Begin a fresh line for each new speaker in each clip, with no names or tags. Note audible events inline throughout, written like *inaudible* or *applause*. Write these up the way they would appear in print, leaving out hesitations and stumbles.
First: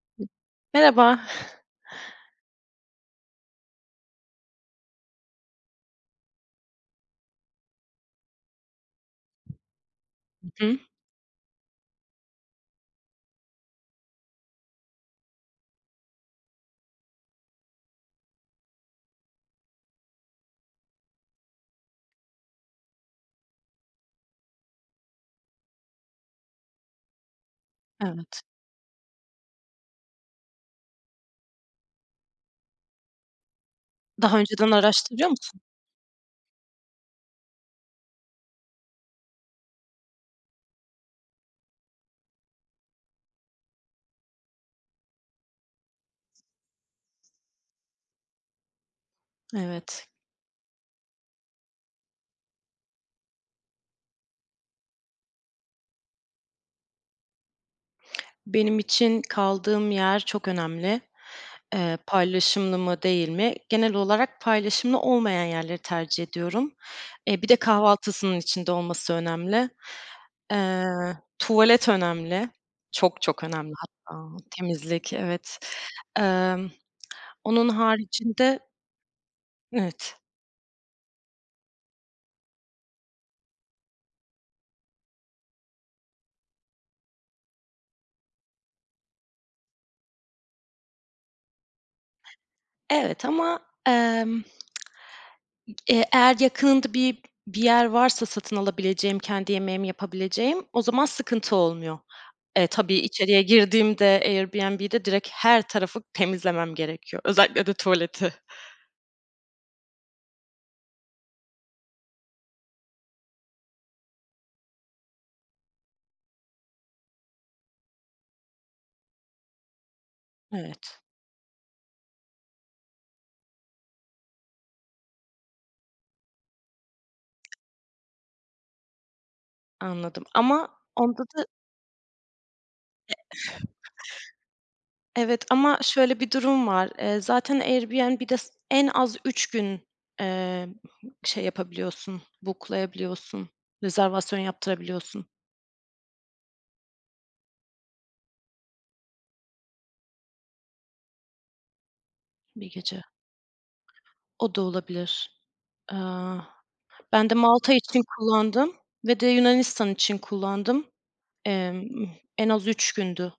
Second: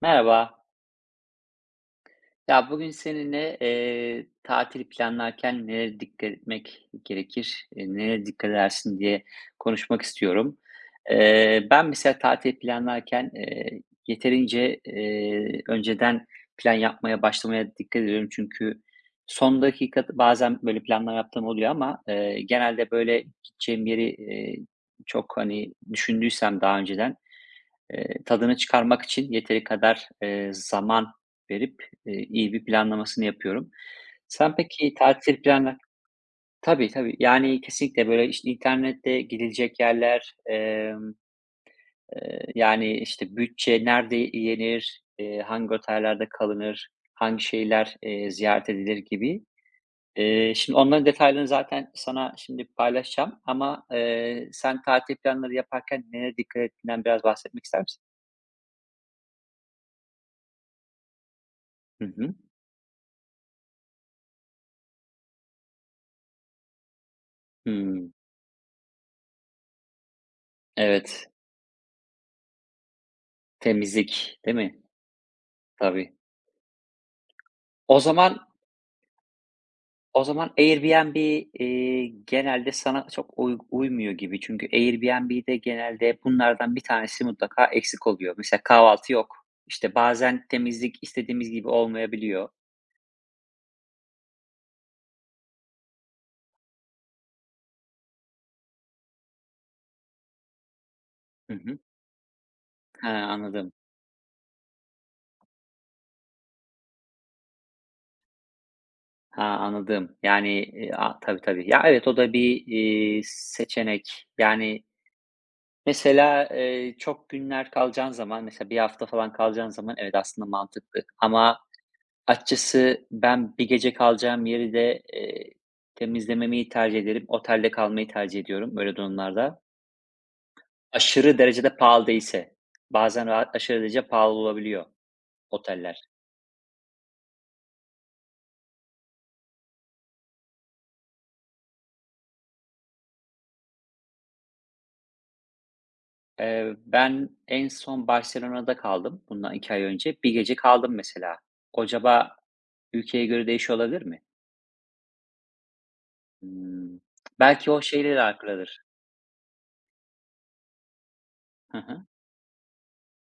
Merhaba.
Merhaba.
Ya bugün seninle tatil planlarken nelere dikkat etmek gerekir, nelere dikkat edersin diye konuşmak istiyorum.
Hı hı.
Ben mesela tatil planlarken yeterince önceden plan yapmaya başlamaya dikkat ediyorum. Çünkü son dakika bazen böyle planlar yaptığım oluyor ama genelde böyle gideceğim yeri çok hani düşündüysem daha önceden,
Evet.
tadını çıkarmak için yeteri kadar, zaman verip, iyi bir planlamasını yapıyorum.
Daha
Sen
önceden
peki
araştırıyor
tatil
musun?
planla Tabii, tabii. Yani kesinlikle böyle, işte, internette gidilecek yerler, yani, işte, bütçe nerede yenir, hangi otellerde kalınır, hangi şehirler, ziyaret edilir gibi.
Evet.
Şimdi onların detaylarını zaten sana şimdi paylaşacağım ama, sen tatil planları yaparken nelere dikkat ettiğinden biraz bahsetmek ister misin?
Benim için kaldığım yer çok önemli.
Hı hı.
Paylaşımlı mı değil mi? Genel olarak paylaşımlı olmayan yerleri tercih ediyorum. Bir de
Hıı.
kahvaltısının içinde olması önemli.
Evet,
Tuvalet önemli. Çok çok önemli hatta.
temizlik, değil mi?
Temizlik, evet.
Tabii.
Emm, onun
O zaman
haricinde evet.
o zaman Airbnb, genelde sana çok uymuyor gibi. Çünkü Airbnb'de genelde bunlardan bir tanesi mutlaka eksik oluyor. Mesela kahvaltı yok. İşte, bazen temizlik istediğimiz gibi olmayabiliyor.
Evet ama eğer yakınında bir yer varsa satın alabileceğim, kendi yemeğimi yapabileceğim, o zaman
Hı
sıkıntı
hı.
olmuyor. Tabii
Ha,
içeriye
anladım.
girdiğimde Airbnb'de direkt her tarafı temizlemem gerekiyor. Özellikle de tuvaleti.
Ha, anladım. Yani, tabii, tabii. Ya, evet, o da bir, seçenek. Yani, mesela, çok günler kalacağın zaman, mesela bir hafta falan kalacağın zaman evet, aslında
Evet,
mantıklı ama Açıkçası ben bir gece kalacağım yeri de, temizlememeyi tercih ederim. Otelde kalmayı tercih ediyorum böyle durumlarda.
anladım ama onda
Aşırı
da
derecede pahalı değilse. Bazen aşırı derece pahalı olabiliyor
evet ama
oteller.
şöyle bir durum var. Zaten Airbnb'de s en az 3 gün, eee, şey yapabiliyorsun, book'layabiliyorsun, rezervasyon yaptırabiliyorsun
Ben en son Barcelona'da kaldım bundan 2 ay önce. Bir gece kaldım mesela. Acaba
bir gece.
ülkeye göre değişiyor olabilir mi?
O da olabilir. Aaa,
Hımm.
ben de
Belki
Malta
o
için
şeyle de
kullandım
alakalıdır.
ve de Yunanistan için kullandım.
Hı hı.
Emm, En az 3 gündü.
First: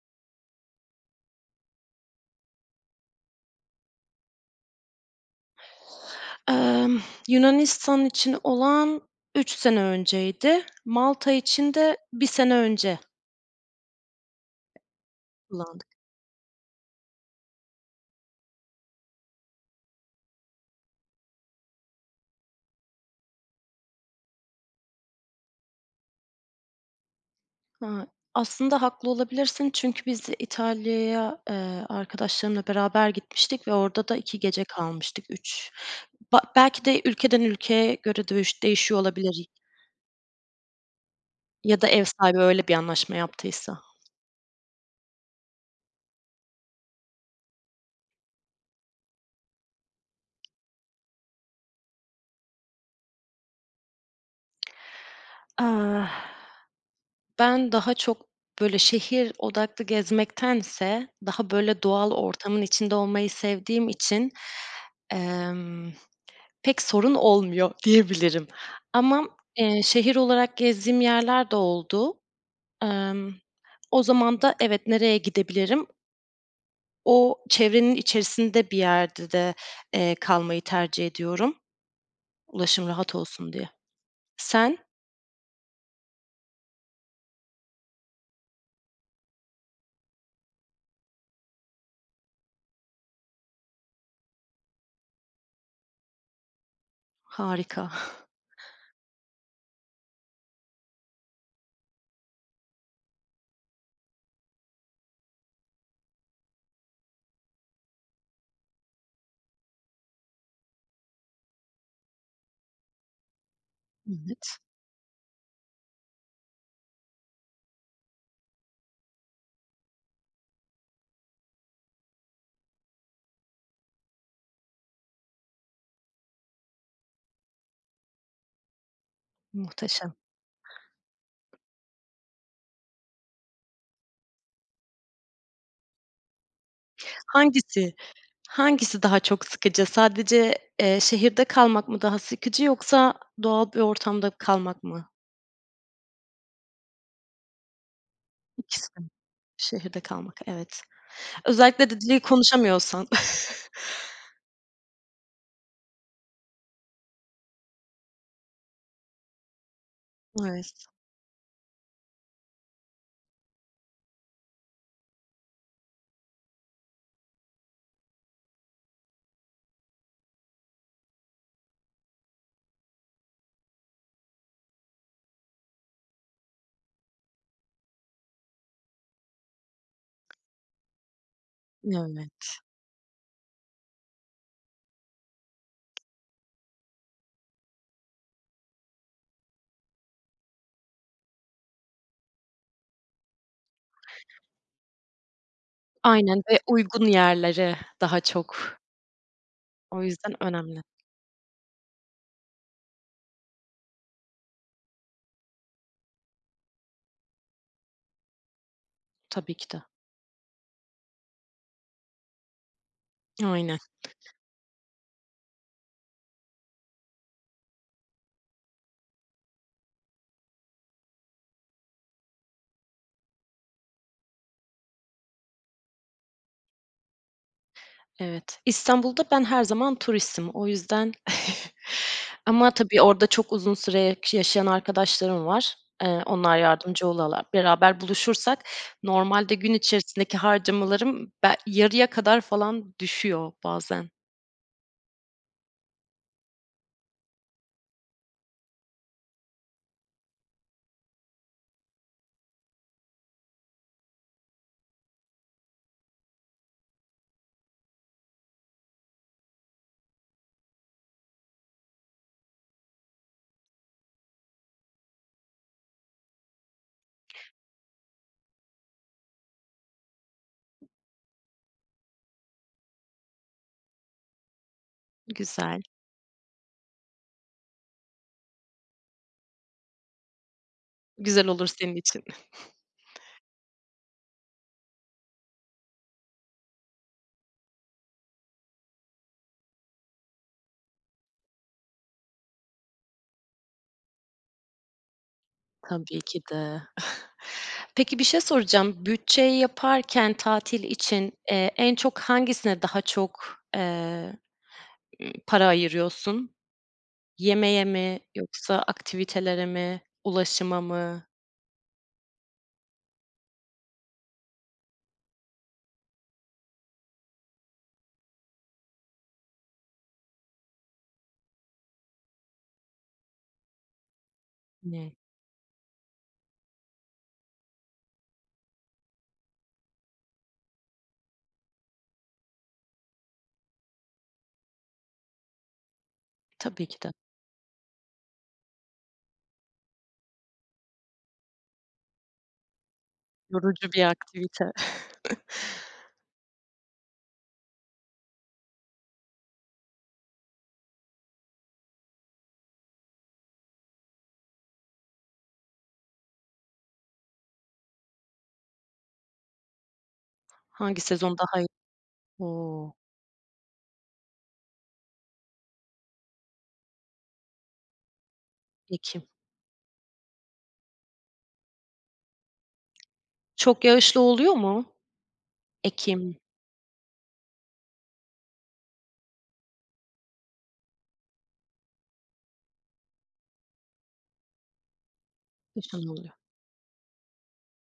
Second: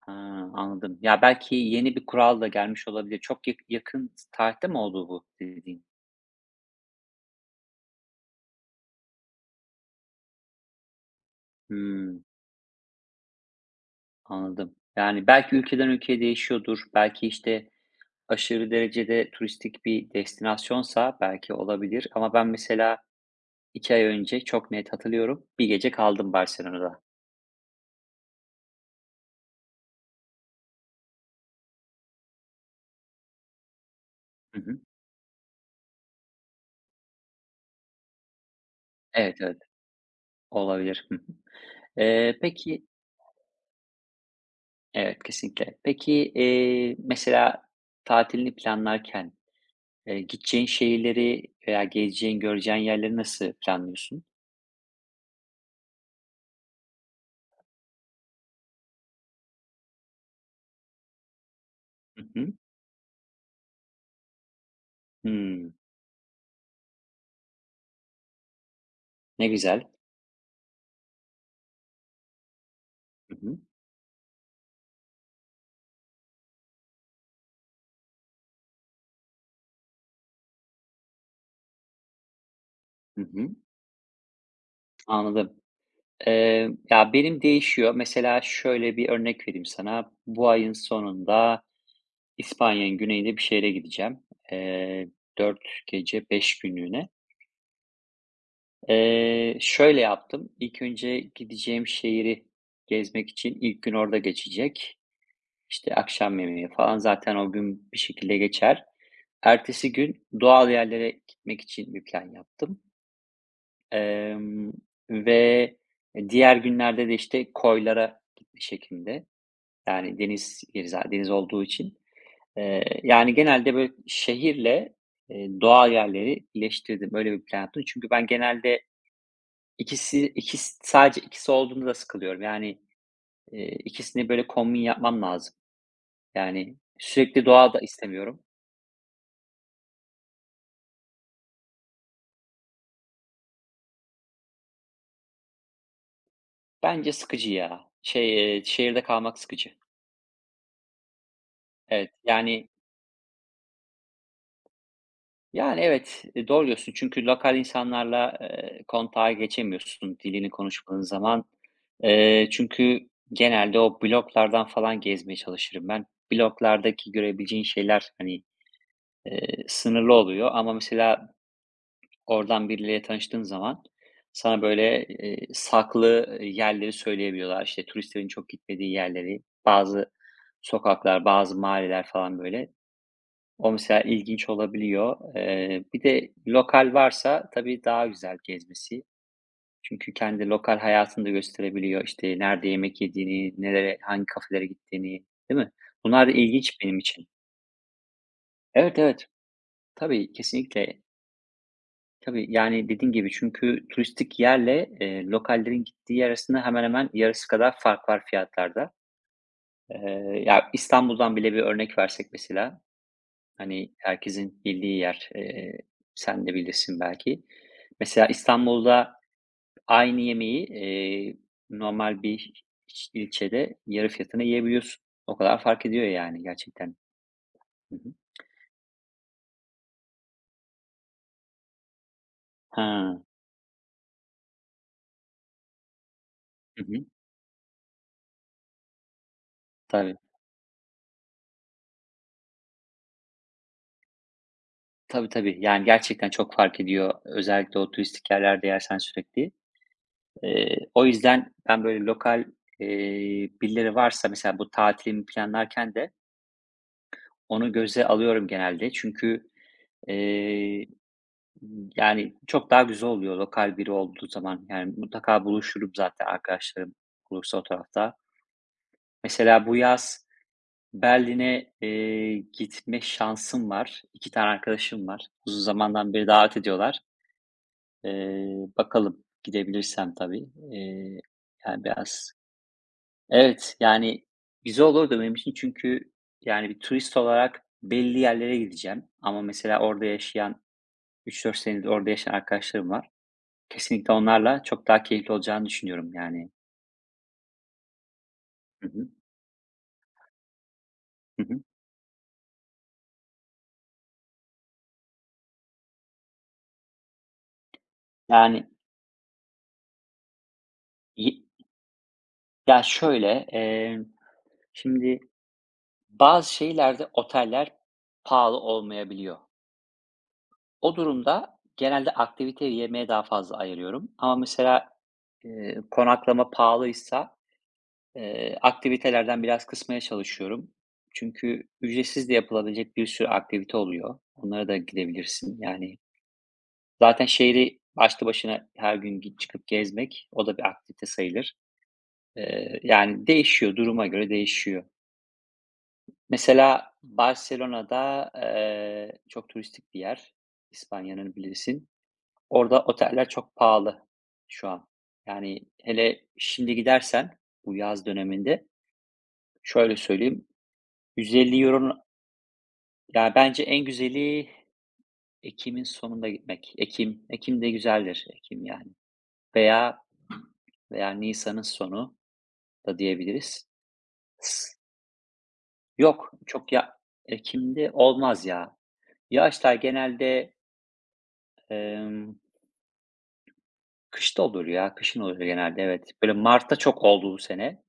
Ha, anladım. Ya, belki yeni bir kural da gelmiş olabilir. Çok yakın tarihte mi oldu bu dediğin?
Emm, Yunanistan için olan 3 sene önceydi. Malta için de
Hımm,
bir sene önce
anladım. Yani, belki ülkeden
kullandık.
ülkeye değişiyordur. Belki, işte, aşırı derecede turistik bir destinasyonsa belki olabilir ama ben mesela 2 ay önce çok net hatırlıyorum, bir gece kaldım Barcelona'da.
Ha, aslında haklı olabilirsin çünkü biz İtalya'ya, arkadaşlarımla beraber gitmiştik ve orada da 2
Hı
gece
hı.
kalmıştık, 3. Ba belki de ülkeden ülkeye göre de değiş değişiyor
Evet,
olabilir
evet, olabilir. Hı hı.
ya da ev sahibi
Eee,
öyle bir
peki
anlaşma yaptıysa.
Evet, kesinlikle. Peki, mesela tatilini planlarken, gideceğin şehirleri veya gezeceğin, göreceğin yerleri nasıl planlıyorsun?
Ah, ben daha çok, böyle, şehir odaklı gezmektense daha, böyle, doğal
Hı hı.
ortamın içinde olmayı sevdiğim için,
Hımm,
emm, pek sorun olmuyor *laughs* diyebilirim. Ama,
ne güzel.
şehir olarak gezdiğim yerler de oldu. Emm,
Hı hı.
O zaman da evet, nereye gidebilirim? O çevrenin içerisinde bir yerde de, kalmayı tercih ediyorum ulaşım rahat
Hı hı.
olsun diye. Sen?
Anladım. Ya, benim değişiyor. Mesela şöyle bir örnek vereyim sana. Bu ayın sonunda İspanya'nın güneyinde bir şehre gideceğim. Eee, 4 gece 5 günlüğüne.
Harika.
Şöyle yaptım. İlk önce gideceğim şehri gezmek için ilk gün orada geçecek. İşte akşam yemeği falan zaten o gün bir şekilde geçer. Ertesi gün doğal yerlere gitmek için bir plan yaptım.
Evet,
Emm, ve diğer günlerde de işte koylara gitme şeklinde. Yani deniz yeri deniz olduğu için. Yani genelde böyle şehirle, doğa yerleri birleştirdim. Öyle bir plan yaptım. Çünkü ben genelde
muhteşem.
ikisi ikis sadece ikisi olduğunda da sıkılıyorum. Yani, ikisini böyle kombin yapmam lazım. Yani sürekli doğa da
Hangisi
istemiyorum.
hangisi daha çok sıkıcı? Sadece, şehirde kalmak mı daha sıkıcı yoksa doğal bir ortamda kalmak mı?
Bence sıkıcı ya.
İkisi de.
Şehirde kalmak sıkıcı.
Şehirde kalmak, evet. Özellikle de
Evet,
dili
yani
konuşamıyorsan.
Yani, evet, doğru diyorsun çünkü lokal insanlarla, kontağa geçemiyorsun dilini
Evet,
konuşmadığın zaman. Çünkü genelde o bloklardan falan gezmeye çalışırım ben. Bloklardaki görebileceğin şeyler, hani, sınırlı oluyor ama mesela oradan birileriyle tanıştığın zaman sana, böyle, saklı, yerleri söyleyebiliyorlar. İşte, turistlerin çok gitmediği yerleri, bazı sokaklar, bazı mahalleler falan,
evet.
böyle. O mesela ilginç olabiliyor. Bir de lokal varsa tabii daha güzel gezmesi. Çünkü kendi lokal hayatını da gösterebiliyor. İşte, nerede yemek yediğini, nereye hangi kafelere gittiğini, değil mi? Bunlar da
Aynen ve
ilginç benim
uygun
için.
yerleri daha çok.
Evet, evet.
O
Tabii,
yüzden önemli.
kesinlikle. Tabii, yani, dediğin gibi çünkü turistik yerle, lokallerin gittiği yer arasında hemen hemen yarısı kadar fark var fiyatlarda.
Tabii ki de.
Ya, İstanbul'dan bile bir örnek versek mesela,
Aynen.
hani, herkesin bildiği yer. Sen de bilirsin belki. Mesela İstanbul'da aynı yemeği, normal bir ilçede yarı fiyatına yiyebiliyorsun. O kadar fark ediyor yani gerçekten. Hı hı.
Evet. İstanbul'da ben her zaman turistim. O yüzden *laughs* ama tabii
Ha.
orada çok uzun süre yaşayan arkadaşlarım var. Onlar
Hı hı.
yardımcı olalar. Beraber buluşursak normalde gün
Tabii.
içerisindeki harcamalarım be yarıya kadar falan düşüyor bazen.
Tabii, tabii. Yani gerçekten çok fark ediyor. Özellikle o turistik yerlerde yersen sürekli. O yüzden ben böyle lokal, birileri varsa mesela bu tatilimi planlarken de onu göze alıyorum genelde çünkü, eee, yani, çok daha güzel oluyor lokal biri olduğu zaman. Yani, mutlaka buluşurum zaten arkadaşlarım olursa o tarafta. Mesela bu yaz Berlin'e, gitme şansım var. 2 tane arkadaşım var. Uzun
Güzel.
zamandan beri davet ediyorlar. Bakalım gidebilirsem tabii. Eee,
Güzel olur
yani,
senin için.
biraz
*laughs*
Evet, yani güzel olurdu benim için çünkü yani bir turist olarak belli yerlere gideceğim ama mesela orada yaşayan 3-4 senedir orada yaşayan arkadaşlarım var. Kesinlikle onlarla çok daha keyifli olacağını düşünüyorum
Tabii ki
yani.
de. *laughs* Peki bir şey
Hı
soracağım.
hı.
Bütçeyi yaparken tatil için,
Hı hı.
en çok hangisine daha çok, para ayırıyorsun? Yemeğe mi
Yani
yoksa aktivitelere mi, ulaşıma mı?
y ya, şöyle, şimdi bazı şeylerde oteller pahalı olmayabiliyor. O durumda genelde aktiviteye, yemeğe daha fazla ayırıyorum ama mesela,
Hımm.
konaklama pahalıysa, aktivitelerden biraz kısmaya çalışıyorum. Çünkü ücretsiz de yapılabilecek bir sürü aktivite oluyor. Onlara da gidebilirsin. Yani
Tabii ki de.
zaten şehri başlı başına her gün çıkıp gezmek o da bir aktivite sayılır. Yani değişiyor,
Yorucu bir
duruma göre
aktivite.
değişiyor.
*laughs*
Mesela Barcelona'da çok turistik bir yer. İspanya'nın bilirsin. Orada oteller çok pahalı şu an. Yani hele şimdi gidersen bu yaz döneminde şöyle söyleyeyim
Hangi sezon daha
150
iyi?
euro
O!
Ya, bence en güzeli ekim'in sonunda gitmek. Ekim de güzeldir. Ekim, yani,
Ekim.
veya veya nisanın sonu da diyebiliriz.
Çok yağışlı oluyor
S-
mu?
Yok,
Ekim,
çok ekim'de olmaz ya. Yağışlar genelde, emm, kışta olur ya, kışın olur genelde,
kışın
evet. Böyle
oluyor.
mart'ta çok oldu bu sene.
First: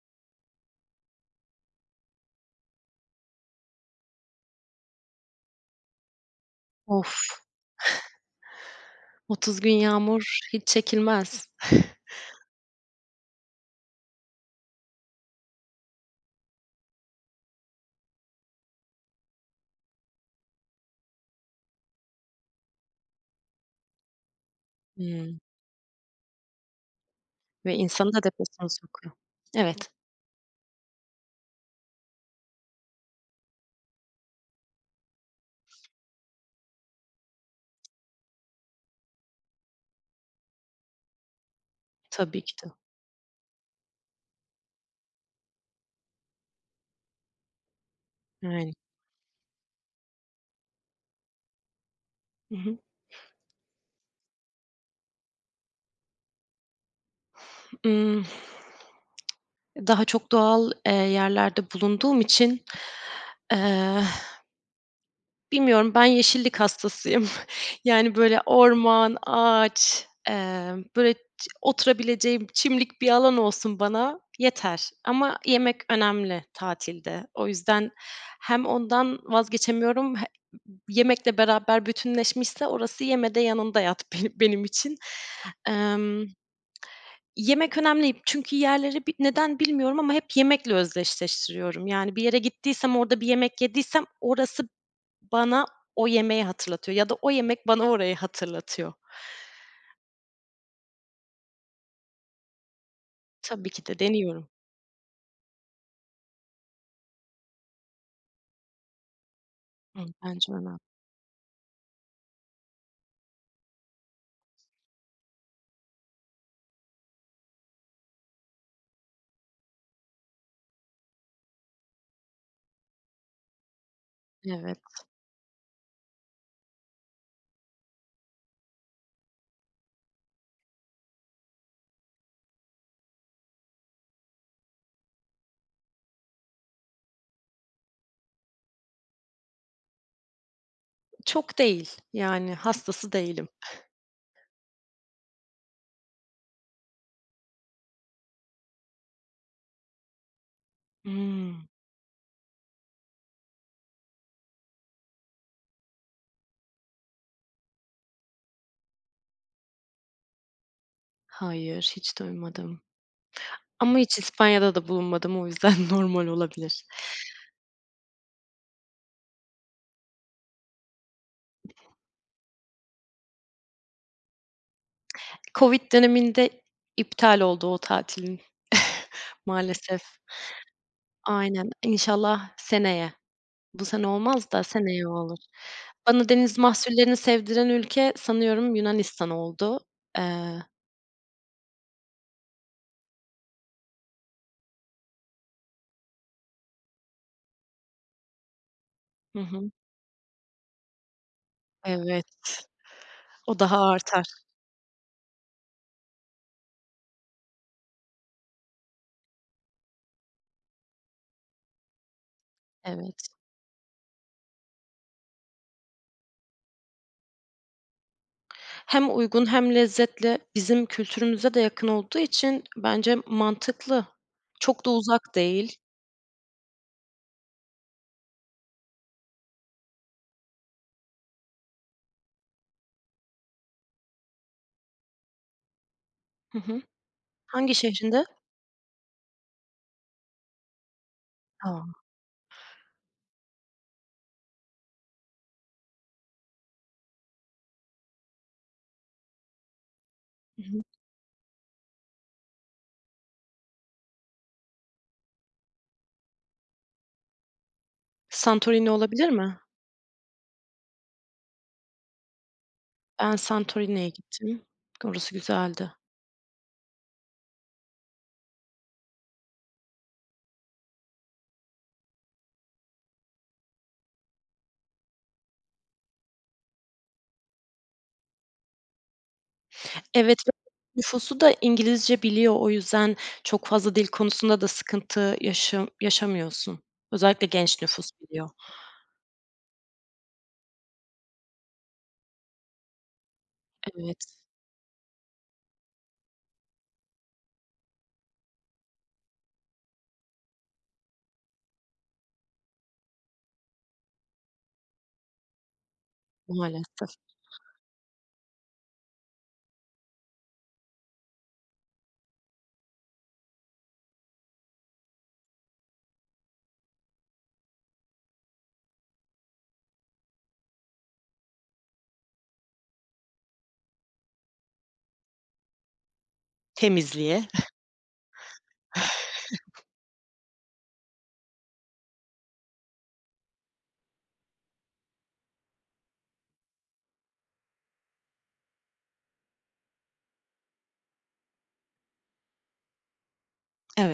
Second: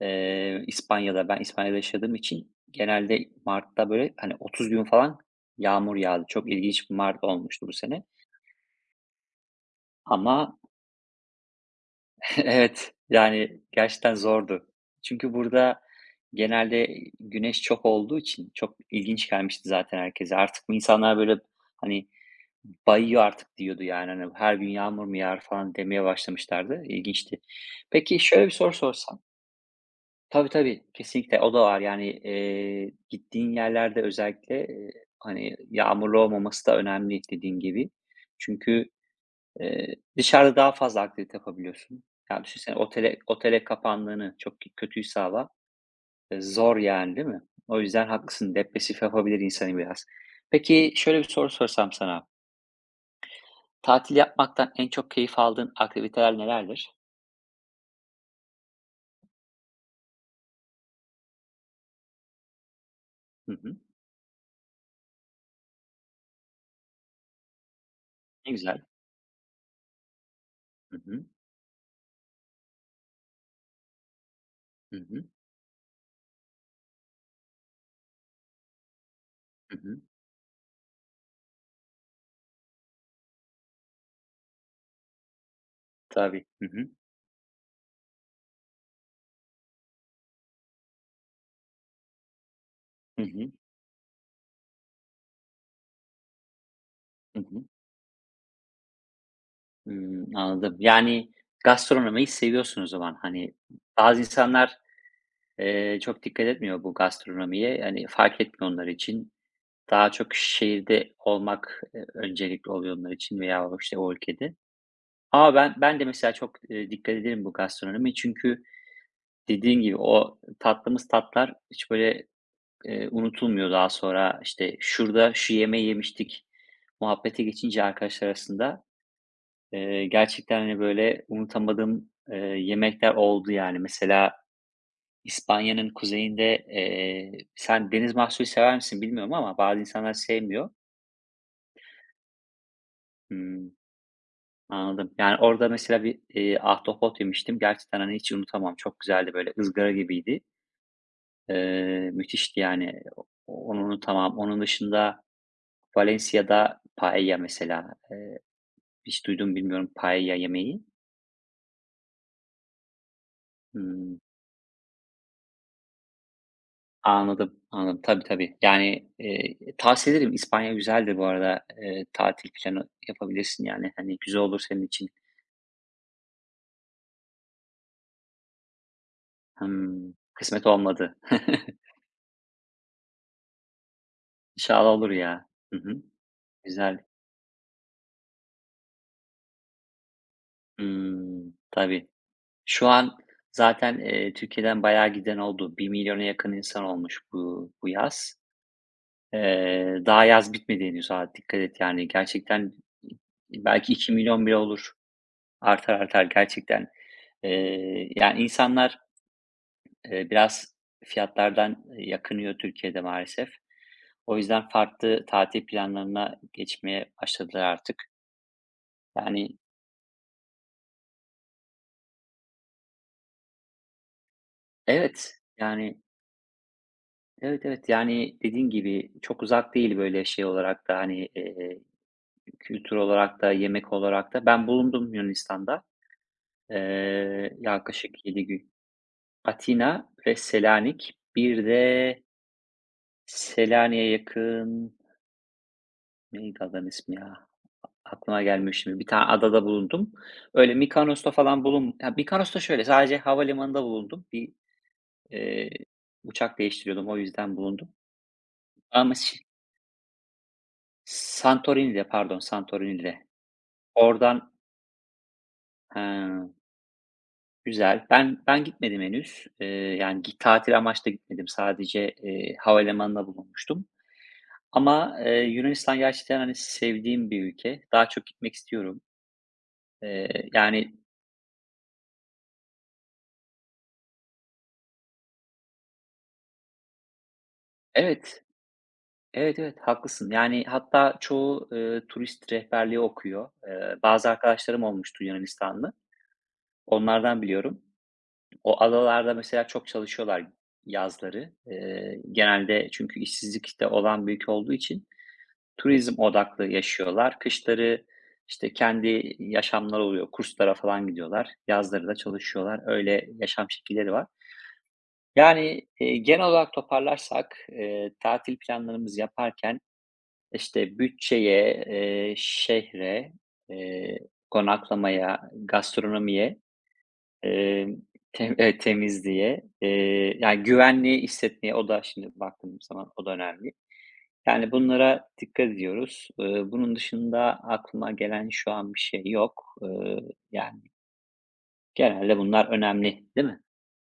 İspanya'da, ben İspanya'da yaşadığım için genelde mart'ta böyle, hani, 30 gün falan yağmur yağdı. Çok ilginç bir
Of!
mart olmuştu bu sene
30 gün yağmur
ama
hiç çekilmez. *laughs*
evet, yani gerçekten zordu. Çünkü burada genelde güneş çok olduğu için çok ilginç gelmişti zaten herkese. Artık insanlar böyle hani bayıyor artık diyordu yani. Hani her gün yağmur mu
Hımm.
yağar falan demeye başlamışlardı. İlginçti.
Ve insanı
Peki
da
şöyle bir
depresyona
soru
sokuyor.
sorsam.
Evet,
Tabii tabii kesinlikle o da var. Yani gittiğin yerlerde özellikle hani yağmurlu olmaması da önemli dediğin gibi. Çünkü dışarıda daha fazla aktivite yapabiliyorsun. Ya,
tabii ki de.
düşünsene otele kapandığını, çok kötüyse hava, zor yani, değil mi? O yüzden haklısın,
Yani.
depresif yapabilir insanı biraz. Peki, şöyle bir soru sorsam sana,
Hı hı.
tatil yapmaktan en çok keyif aldığın aktiviteler nelerdir?
Imm, daha çok doğal, yerlerde bulunduğum için,
Hı hı.
eee, bilmiyorum, ben yeşillik hastasıyım. *laughs* Yani, böyle,
Ne güzel.
orman, ağaç,
Hı
böyle,
hı.
ç oturabileceğim çimlik bir alan olsun bana yeter
Hı hı.
ama yemek önemli tatilde. O yüzden hem ondan
Hı hı.
vazgeçemiyorum he yemekle beraber bütünleşmişse orası yemede yanında yat *laughs* beni benim için. Emm,
Tabii. Hı hı.
Yemek önemli çünkü yerleri bi neden bilmiyorum ama hep yemekle özdeşleştiriyorum. Yani, bir yere gittiysem, orada
Hı
bir
hı.
yemek yediysem orası bana o yemeği hatırlatıyor ya da o
Hı hı.
yemek bana orayı hatırlatıyor.
Hımm, anladım. Yani, gastronomiyi seviyorsun o zaman. Hani,
Tabii ki de
bazı
deniyorum.
insanlar, çok dikkat etmiyor bu gastronomiye. Hani, fark etmiyor onlar için.
Hıı,
Daha çok
bence önemli.
şehirde olmak, öncelikli oluyor onlar için veya o, işte, o ülkede. Ama ben de mesela çok, dikkat ederim bu gastronomiye çünkü dediğin gibi o tatlar hiç böyle, unutulmuyor daha sonra. İşte,
Evet.
şurada şu yemeği yemiştik muhabbete geçince arkadaşlar arasında, gerçekten, hani, böyle unutamadığım, yemekler oldu yani. Mesela İspanya'nın kuzeyinde, sen deniz mahsulü sever misin bilmiyorum ama bazı insanlar sevmiyor.
Çok değil, yani hastası değilim.
Imm Anladım. Yani, orada mesela bir, ahtapot yemiştim. Gerçekten, hani, hiç unutamam. Çok güzeldi, böyle, ızgara gibiydi.
Hımm.
Müthişti, yani. Onu unutamam. Onun dışında Valencia'da paella mesela. Hiç duydum mu bilmiyorum paella yemeği.
Hayır, hiç duymadım. Ama hiç
Hımm.
İspanya'da da bulunmadım o yüzden *laughs* normal olabilir.
Anladım, anladım. Tabii, tabii. Yani, tavsiye ederim. İspanya güzeldir bu arada. Tatil planı yapabilirsin, yani. Hani, güzel olur senin için.
Covid döneminde iptal oldu o tatilin *laughs* maalesef.
Hımm. Kısmet olmadı.
Aynen.
*laughs*
İnşallah seneye. Bu sene olmaz da
İnşallah
seneye
olur
olur.
ya. Hı hı.
Bana deniz
Güzel.
mahsullerini sevdiren ülke sanıyorum Yunanistan oldu. Eee,
Hımm. Tabii. Şu an zaten, Türkiye'den bayağı giden oldu. 1 milyona yakın insan olmuş bu yaz.
hı hı.
Daha yaz bitmedi henüz ha, dikkat et yani
Evet.
gerçekten
O daha
belki iki
artar.
milyon bile olur. Artar artar gerçekten. Yani insanlar, biraz fiyatlardan yakınıyor Türkiye'de
Evet.
maalesef. O yüzden farklı tatil planlarına geçmeye başladılar artık.
Hem uygun
Yani
hem lezzetli. Bizim kültürümüze de yakın olduğu için bence mantıklı. Çok da uzak
evet,
değil.
yani Evet, evet. Yani, dediğin gibi çok uzak değil böyle şey olarak da, hani, kültür olarak da yemek olarak da. Ben bulundum Yunanistan'da.
Hı hı. Hangi şehrinde?
Yaklaşık 7 gün. Atina ve Selanik. Bir
A!
de Selanik'e yakın neydi adanın ismi ya? Aklıma gelmiyor şimdi. Bir tane adada bulundum.
Hı
Öyle
hı.
Mikonos'ta falan bulun ya, Mikonos'ta şöyle, sadece havalimanında bulundum. Bir, eee, uçak değiştiriyordum, o yüzden bulundum.
Santorini
Ama
olabilir
ş
mi?
Santorini'de, pardon, Santorini'de.
Ben Santorini'ye
Oradan
gittim. Orası güzeldi.
He, güzel. Ben gitmedim henüz. Yani tatil amaçlı gitmedim. Sadece, havalimanında bulunmuştum ama, Yunanistan gerçekten, hani, sevdiğim bir ülke. Daha çok gitmek istiyorum.
Evet
Eee,
ve
yani
nüfusu da İngilizce biliyor. O yüzden çok fazla dil konusunda da sıkıntı yaşamıyorsun. Özellikle genç nüfus
Evet,
biliyor.
evet, haklısın. Yani hatta çoğu, turist rehberliği okuyor. Bazı
Evet,
arkadaşlarım olmuştu Yunanistanlı. Onlardan biliyorum. O adalarda mesela çok çalışıyorlar yazları. Genelde çünkü işsizlik de olan bir ülke olduğu için turizm odaklı
maalesef.
yaşıyorlar. Kışları, işte, kendi yaşamları oluyor, kurslara falan gidiyorlar. Yazları da çalışıyorlar. Öyle yaşam şekilleri var. Yani, genel olarak toparlarsak, tatil planlarımızı yaparken, işte, bütçeye, şehre, eee, konaklamaya, gastronomiye,
Temizliğe.
emm, temizliğe, yani, güvenliği hissetmeye, o da şimdi baktığım zaman o da önemli. Yani, bunlara dikkat ediyoruz. Bunun dışında aklıma gelen şu an bir şey yok. Yani, genelde bunlar önemli, değil mi?